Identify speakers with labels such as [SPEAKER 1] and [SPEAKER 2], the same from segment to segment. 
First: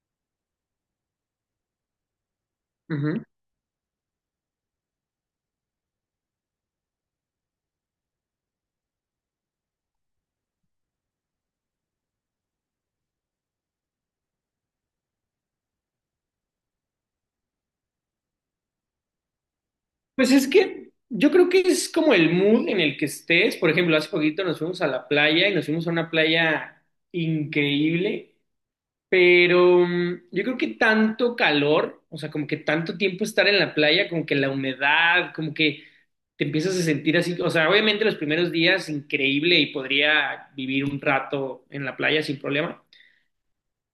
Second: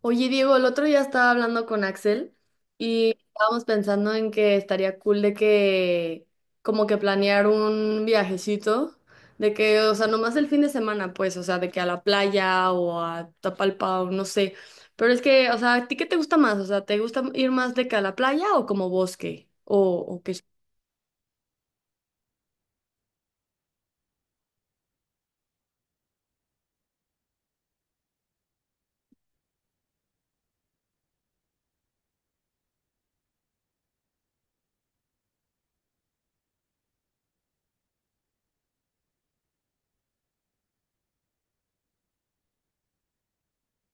[SPEAKER 1] Oye, Diego, el otro día estaba hablando con Axel y
[SPEAKER 2] Ujú.
[SPEAKER 1] estábamos pensando en que estaría cool de que como que planear un viajecito, de que, o sea, nomás el fin de semana, pues, o sea, de que a la playa o a Tapalpa o no sé. Pero es que, o sea, ¿a ti qué te gusta más? O sea, ¿te gusta ir más de que a la playa o como bosque? O
[SPEAKER 2] Pues
[SPEAKER 1] que.
[SPEAKER 2] es que yo creo que es como el mood en el que estés. Por ejemplo, hace poquito nos fuimos a la playa y nos fuimos a una playa increíble, pero yo creo que tanto calor, o sea, como que tanto tiempo estar en la playa, como que la humedad, como que te empiezas a sentir así. O sea, obviamente los primeros días increíble y podría vivir un rato en la playa sin problema.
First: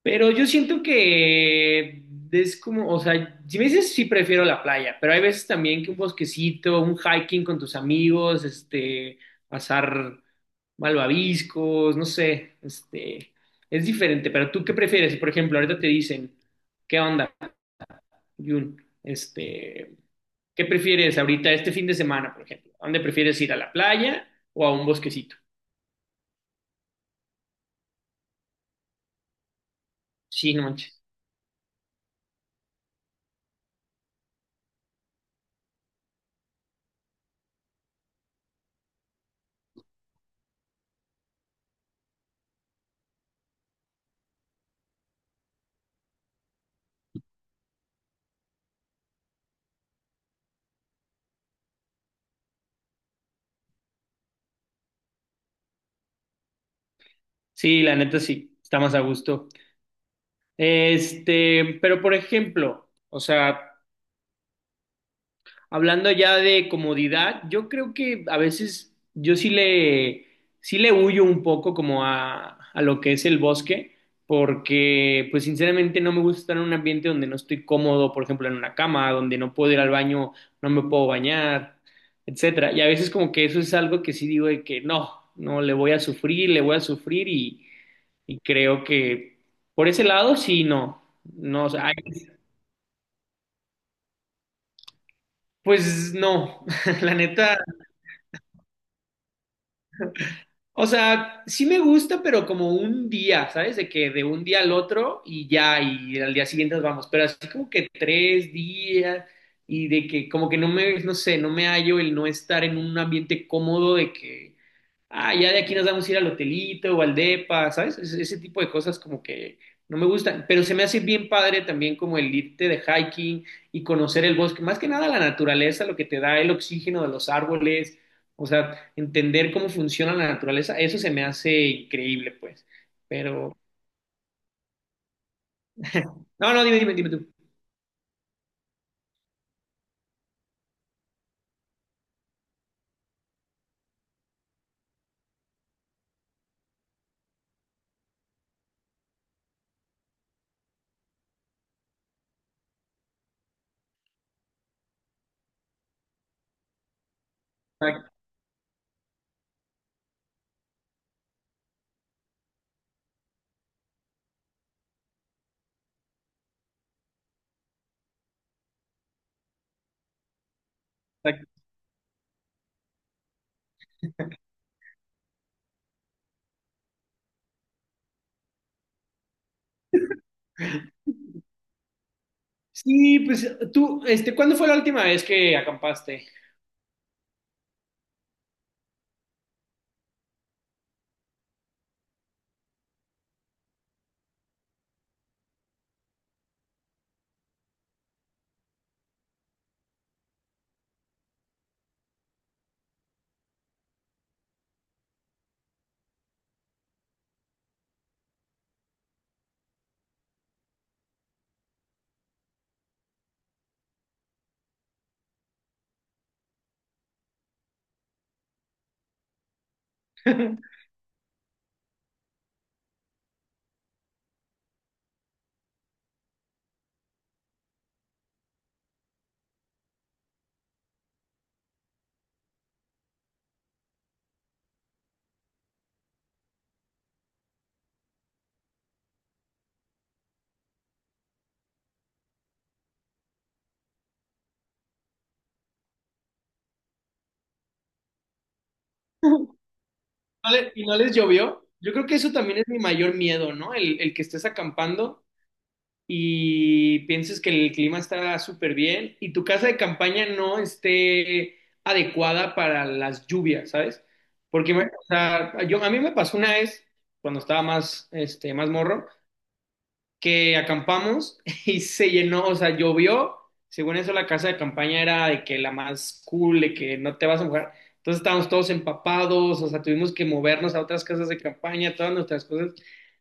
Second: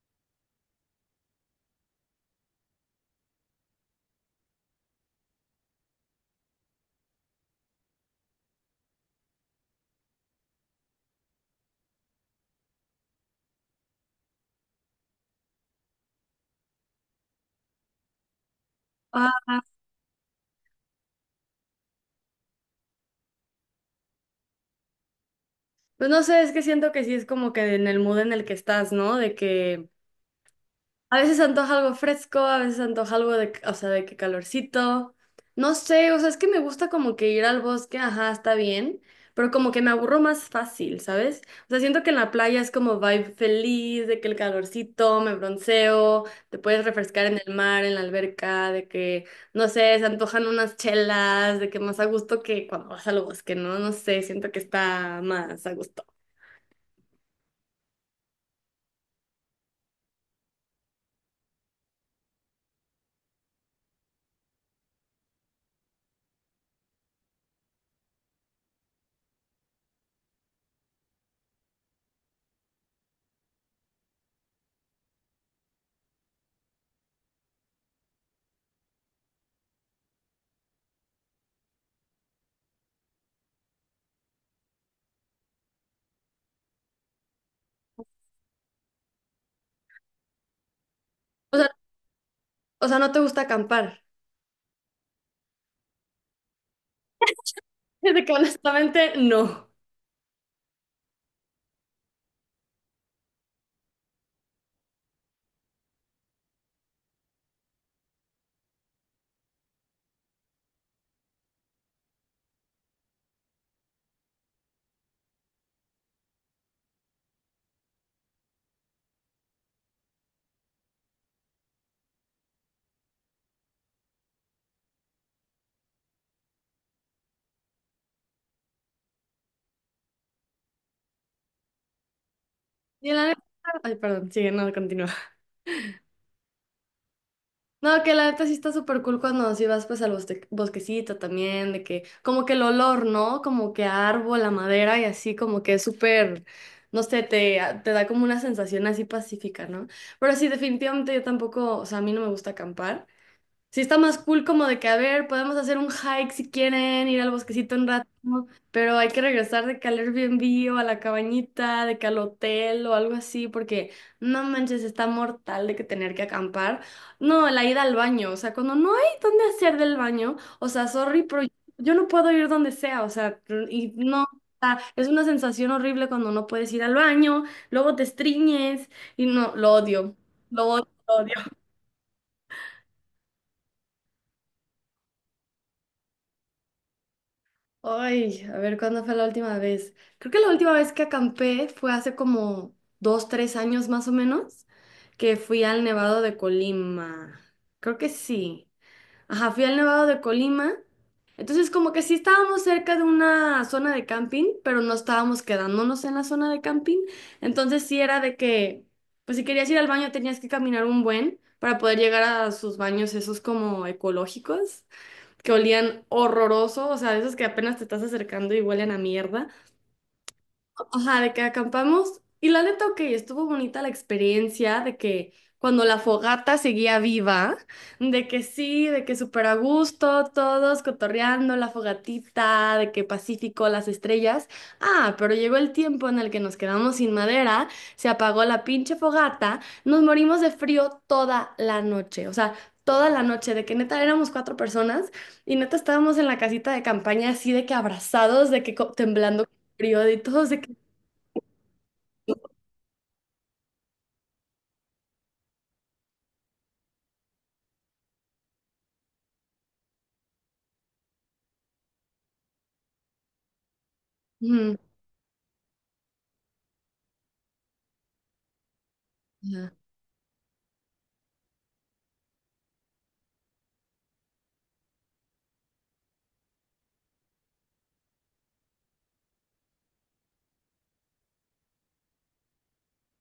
[SPEAKER 2] Pero yo siento que es como, o sea, si me dices sí prefiero la playa, pero hay veces también que un bosquecito, un hiking con tus amigos, pasar malvaviscos, no sé, es diferente. ¿Pero tú qué prefieres? Si, por ejemplo, ahorita te dicen, ¿qué onda, Jun?
[SPEAKER 1] Ah,
[SPEAKER 2] ¿Qué prefieres ahorita este fin de semana, por ejemplo? ¿A dónde prefieres ir, a la playa o a un bosquecito?
[SPEAKER 1] pues no sé, es que siento que sí es como que en el mood en el que estás, ¿no? De que
[SPEAKER 2] Sí, no manches.
[SPEAKER 1] a veces antoja algo fresco, a veces antoja algo de, o sea, de que calorcito. No sé, o sea, es que me gusta como que ir al bosque, ajá, está bien, pero como que me aburro más fácil, ¿sabes? O sea, siento que en la playa es como vibe feliz, de que el calorcito, me bronceo, te puedes refrescar en el mar, en la alberca, de que, no sé, se antojan unas chelas, de que más a gusto que cuando vas al bosque, ¿no? No sé, siento que está más a gusto.
[SPEAKER 2] Sí, la neta sí, está más a gusto. Pero por ejemplo, o sea, hablando ya de comodidad, yo creo que a veces sí le huyo un poco como a lo que es el bosque, porque pues sinceramente no me gusta estar en un ambiente donde no estoy cómodo, por ejemplo, en una cama, donde no puedo ir al baño, no me puedo bañar, etcétera. Y a veces como que eso es algo que sí digo de que no, no, le voy a sufrir, y creo que por ese lado sí, no.
[SPEAKER 1] O
[SPEAKER 2] No, o
[SPEAKER 1] sea,
[SPEAKER 2] sea,
[SPEAKER 1] o sea, ¿no te gusta acampar?
[SPEAKER 2] pues no, la neta.
[SPEAKER 1] De que honestamente, no.
[SPEAKER 2] O sea, sí me gusta, pero como un día, ¿sabes? De que de un día al otro y ya, y al día siguiente nos vamos. Pero así como que tres días y de que como que no sé, no me hallo el no estar en un ambiente cómodo de que ah, ya de aquí nos vamos a ir al hotelito o al depa, ¿sabes? Ese tipo de cosas como que no me gustan, pero se me hace bien padre también como el irte de hiking y conocer el bosque, más que nada la naturaleza, lo que te da el oxígeno de los árboles, o sea, entender cómo funciona la naturaleza, eso se me hace increíble, pues.
[SPEAKER 1] Y la neta,
[SPEAKER 2] Pero,
[SPEAKER 1] ay, perdón, sigue, no, continúa.
[SPEAKER 2] no, no, dime tú.
[SPEAKER 1] No, que la neta sí está súper cool cuando sí vas pues al bosquecito también, de que como que el olor, ¿no? Como que a árbol, a madera y así como que es súper, no sé, te da como una sensación así pacífica, ¿no? Pero sí, definitivamente yo tampoco, o sea, a mí no me gusta acampar. Sí, está más cool como de que, a ver, podemos hacer un hike si quieren, ir al bosquecito un rato,
[SPEAKER 2] Exacto,
[SPEAKER 1] pero hay que regresar de que al Airbnb o a la cabañita, de que al hotel o algo así, porque no manches, está mortal de que tener que acampar. No, la ida al baño, o sea, cuando no hay dónde hacer del baño, o sea, sorry, pero
[SPEAKER 2] exacto.
[SPEAKER 1] yo no puedo ir donde sea, o sea, y no, o sea, es una sensación horrible cuando no puedes ir al baño, luego te estriñes y no, lo odio, lo odio.
[SPEAKER 2] Sí, pues tú, ¿cuándo fue la última vez que acampaste?
[SPEAKER 1] Ay, a ver, ¿cuándo fue la última vez? Creo que la última vez que acampé fue hace como 2, 3 años más o menos, que fui al Nevado de Colima. Creo que sí. Ajá, fui al Nevado de Colima. Entonces, como que sí estábamos cerca de una zona de camping, pero no estábamos quedándonos en la zona de camping. Entonces, sí era de que, pues si querías ir al baño tenías que caminar un buen para poder llegar a sus baños esos como ecológicos que olían horroroso, o sea, de esos que apenas te estás acercando y huelen a mierda. Ajá, de que acampamos. Y la neta, ok, estuvo bonita la experiencia de que cuando la fogata seguía viva, de que sí, de que súper a gusto, todos cotorreando la fogatita, de que Pacífico, las estrellas. Ah, pero llegó el tiempo en el que nos quedamos sin madera, se apagó la pinche fogata, nos morimos de frío toda la noche. O sea, toda la noche, de que neta éramos cuatro personas y neta estábamos en la casita de campaña así de que abrazados, de que temblando frío, de todos de.
[SPEAKER 2] Y no les llovió. Yo creo que eso también es mi mayor miedo, ¿no? El que estés acampando y pienses que el clima está súper bien y tu casa de campaña no esté adecuada para las lluvias, ¿sabes?
[SPEAKER 1] Ujú,
[SPEAKER 2] O sea, yo, a mí me pasó una vez cuando estaba más, más morro
[SPEAKER 1] ajá,
[SPEAKER 2] que acampamos y se llenó, o sea, llovió. Según eso, la casa de campaña era de que la más cool, de que no te vas a mojar. Entonces estábamos todos empapados, o sea, tuvimos que movernos a otras casas de campaña, todas nuestras cosas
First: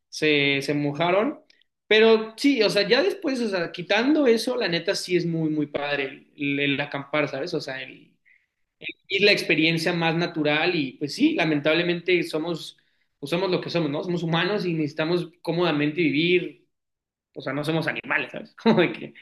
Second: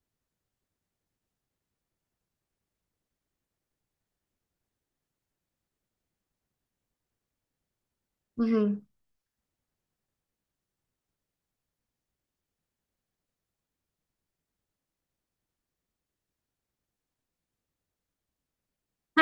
[SPEAKER 2] se mojaron. Pero sí, o sea, ya después, o sea, quitando eso, la neta sí es muy, muy padre el acampar, ¿sabes? O sea, el,
[SPEAKER 1] ujú.
[SPEAKER 2] y la experiencia más natural y pues sí, lamentablemente somos, pues somos lo que somos, ¿no? Somos humanos y necesitamos cómodamente vivir, o sea, no somos animales, ¿sabes? Como de que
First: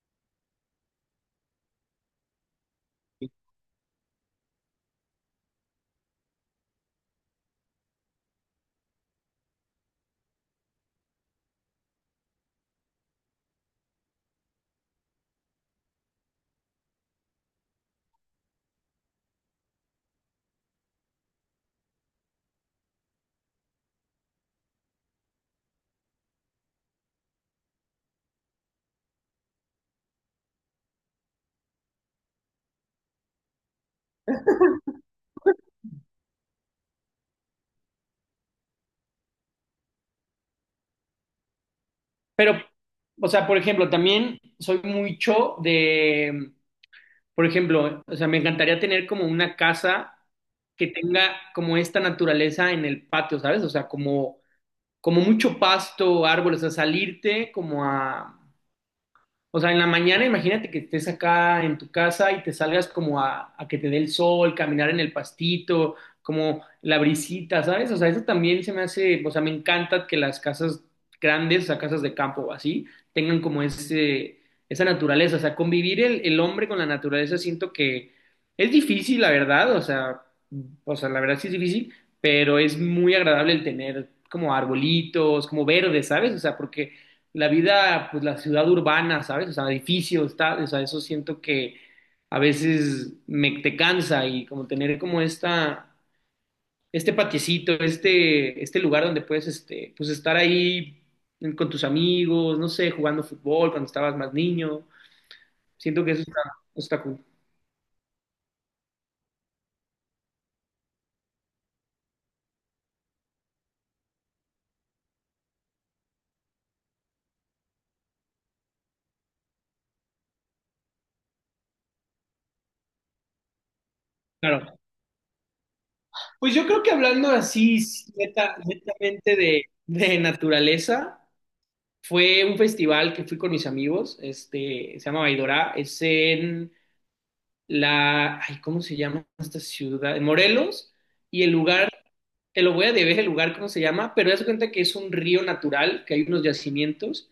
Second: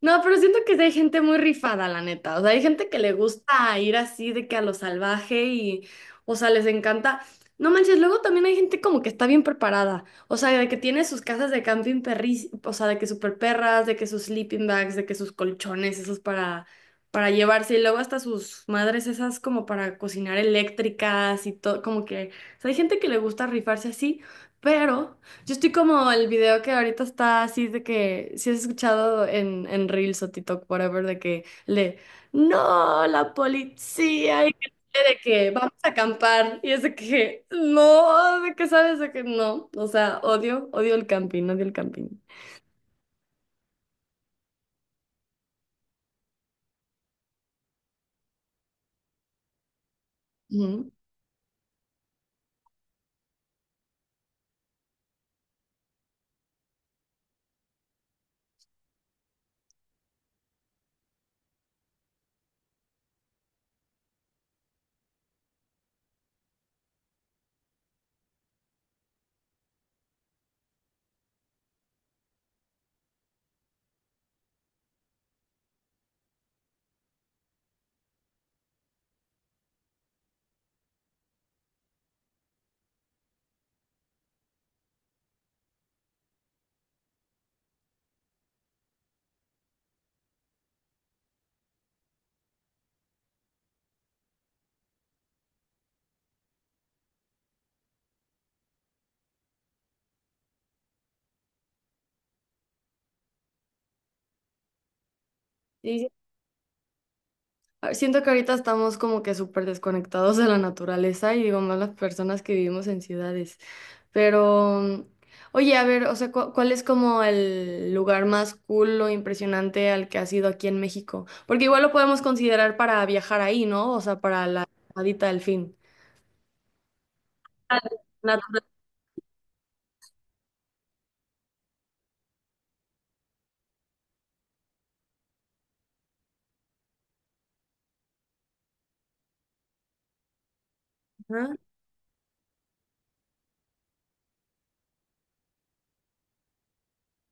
[SPEAKER 1] No, pero siento que sí hay gente muy rifada, la neta. O sea, hay gente que le gusta ir así de que a lo salvaje y, o sea, les encanta. No manches, luego también hay gente como que está bien preparada. O sea, de que tiene sus casas de camping perris, o sea, de que super perras, de que sus sleeping bags, de que sus colchones, esos para, llevarse. Y luego hasta sus madres esas como para cocinar eléctricas y todo, como que. O sea, hay gente que le gusta rifarse así, pero. Yo estoy como el video que ahorita está así de que si has escuchado en Reels o TikTok, whatever, de que le, no, la policía, y que, de que vamos a acampar, y es de que no, de que sabes de que no, o sea, odio, odio el camping, odio el camping.
[SPEAKER 2] pero, o sea, por ejemplo, también soy mucho de, por ejemplo, o sea, me encantaría tener como una casa que
[SPEAKER 1] Ujú.
[SPEAKER 2] tenga como esta naturaleza en el patio, ¿sabes? O sea, como, como mucho pasto, árboles, o sea, salirte como a o sea, en la mañana imagínate que estés acá en tu casa y te salgas como a que te dé el sol, caminar en el pastito, como la brisita, ¿sabes? O sea, eso también se me hace, o sea, me encanta que las casas grandes, o sea, casas de campo o así, tengan como ese, esa naturaleza. O sea, convivir el hombre con la naturaleza siento que es difícil, la verdad. O sea, la verdad sí es difícil, pero es muy agradable el tener como arbolitos, como verde, ¿sabes? O sea, porque la vida, pues la ciudad urbana, ¿sabes? O sea, edificios, tal, o sea, eso siento que a veces me te cansa y como tener como esta, este lugar donde puedes, pues estar ahí con tus amigos, no sé, jugando fútbol cuando estabas más niño, siento
[SPEAKER 1] Sí,
[SPEAKER 2] que eso está, está cool.
[SPEAKER 1] ah, siento que ahorita estamos como que súper desconectados de la naturaleza y digo más las personas que vivimos en ciudades. Pero, oye, a ver, o sea, ¿cuál es como el lugar más cool o impresionante al que has ido aquí en México? Porque igual lo podemos considerar para viajar ahí, ¿no? O sea, para la
[SPEAKER 2] Claro.
[SPEAKER 1] llamadita del fin.
[SPEAKER 2] Pues yo creo que hablando así,
[SPEAKER 1] Ah, natural.
[SPEAKER 2] netamente de naturaleza, fue un festival que fui con mis amigos, se llama Baidora, es en la, ay, ¿cómo se llama esta ciudad? Morelos, y el
[SPEAKER 1] Ajá.
[SPEAKER 2] lugar, te lo voy a deber, el lugar, ¿cómo se llama? Pero das cuenta que es un río natural, que hay unos yacimientos,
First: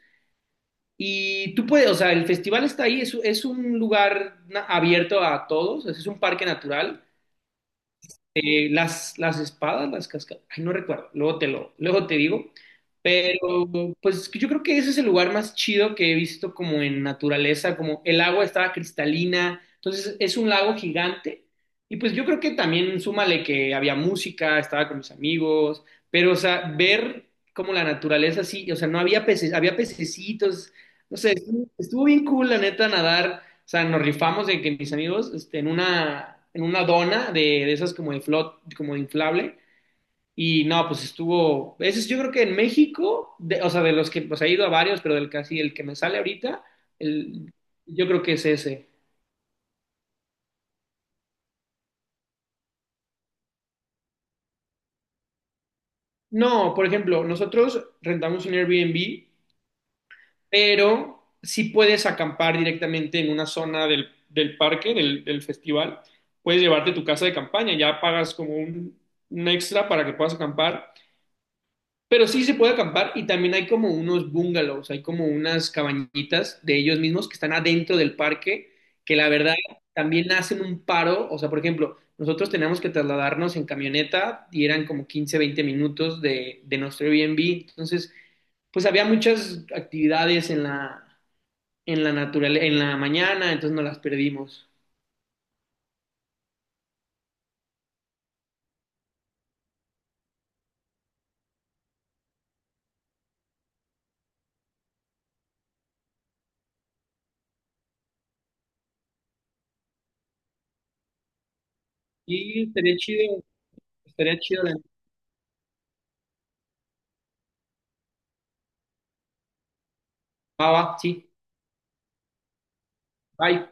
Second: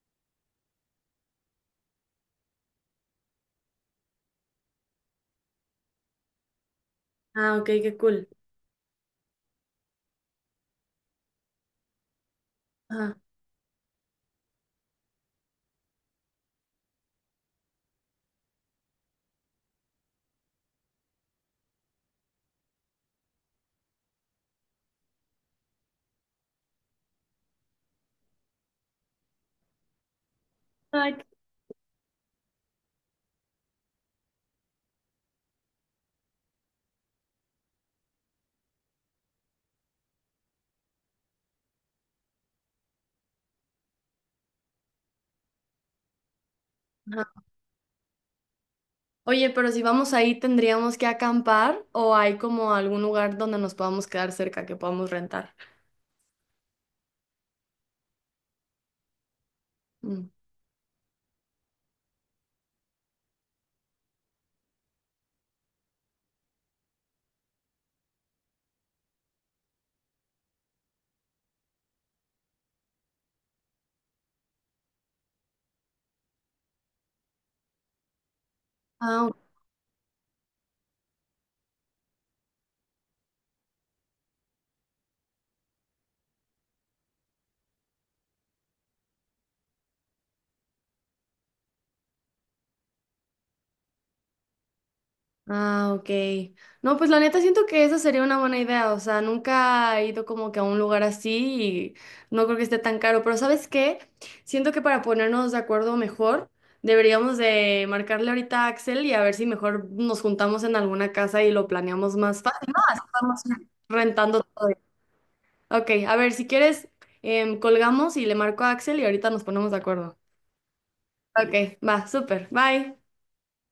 [SPEAKER 2] y tú puedes, o sea, el festival está ahí, es un lugar abierto a todos, es un parque natural,
[SPEAKER 1] Ah, ok, qué cool.
[SPEAKER 2] las espadas, las cascadas, ay, no recuerdo, luego te lo, luego te digo,
[SPEAKER 1] Ajá.
[SPEAKER 2] pero pues yo creo que ese es el lugar más chido que he visto como en naturaleza, como el agua estaba cristalina, entonces es un lago gigante y pues yo creo que también súmale que había música, estaba con mis amigos, pero o sea, ver como la naturaleza así, o sea, no había peces, había pececitos,
[SPEAKER 1] Ay,
[SPEAKER 2] no
[SPEAKER 1] qué.
[SPEAKER 2] sé, estuvo, estuvo bien cool la neta nadar, o sea, nos rifamos de que mis amigos, en una dona de esas como de flot, como de inflable. Y no, pues estuvo, ese es, yo creo que en México, o sea, de los que, pues he ido a varios, pero del que así, el que me sale ahorita,
[SPEAKER 1] Ajá.
[SPEAKER 2] el, yo creo que es ese.
[SPEAKER 1] Oye, pero si vamos ahí, ¿tendríamos que acampar o hay como algún lugar donde nos podamos quedar cerca que podamos rentar?
[SPEAKER 2] No, por ejemplo, nosotros rentamos un Airbnb,
[SPEAKER 1] Mm.
[SPEAKER 2] pero sí puedes acampar directamente en una zona del, del parque, del, del festival. Puedes llevarte tu casa de campaña, ya pagas como un extra para que puedas acampar. Pero sí se puede acampar y también hay como unos bungalows, hay como unas cabañitas de ellos mismos que están adentro del parque, que la
[SPEAKER 1] Ah,
[SPEAKER 2] verdad también hacen un paro. O sea, por ejemplo, nosotros teníamos que trasladarnos en camioneta y eran como 15, 20 minutos de nuestro Airbnb. Entonces, pues había muchas actividades en la naturaleza, en la mañana, entonces no las perdimos.
[SPEAKER 1] ah, ok. No, pues la neta siento que esa sería una buena idea. O sea, nunca he ido como que a un lugar así y no creo que esté tan caro. Pero ¿sabes qué? Siento que para ponernos de acuerdo mejor, deberíamos de marcarle ahorita a Axel y a ver si mejor nos juntamos en alguna casa y lo planeamos más
[SPEAKER 2] Y
[SPEAKER 1] fácil.
[SPEAKER 2] estaría
[SPEAKER 1] Vamos
[SPEAKER 2] chido, estaría
[SPEAKER 1] rentando
[SPEAKER 2] chido.
[SPEAKER 1] todo.
[SPEAKER 2] La-
[SPEAKER 1] Ok, a ver, si quieres, colgamos y le marco a Axel y ahorita nos ponemos de acuerdo.
[SPEAKER 2] Va, va, sí.
[SPEAKER 1] Ok, va, súper. Bye.
[SPEAKER 2] Bye.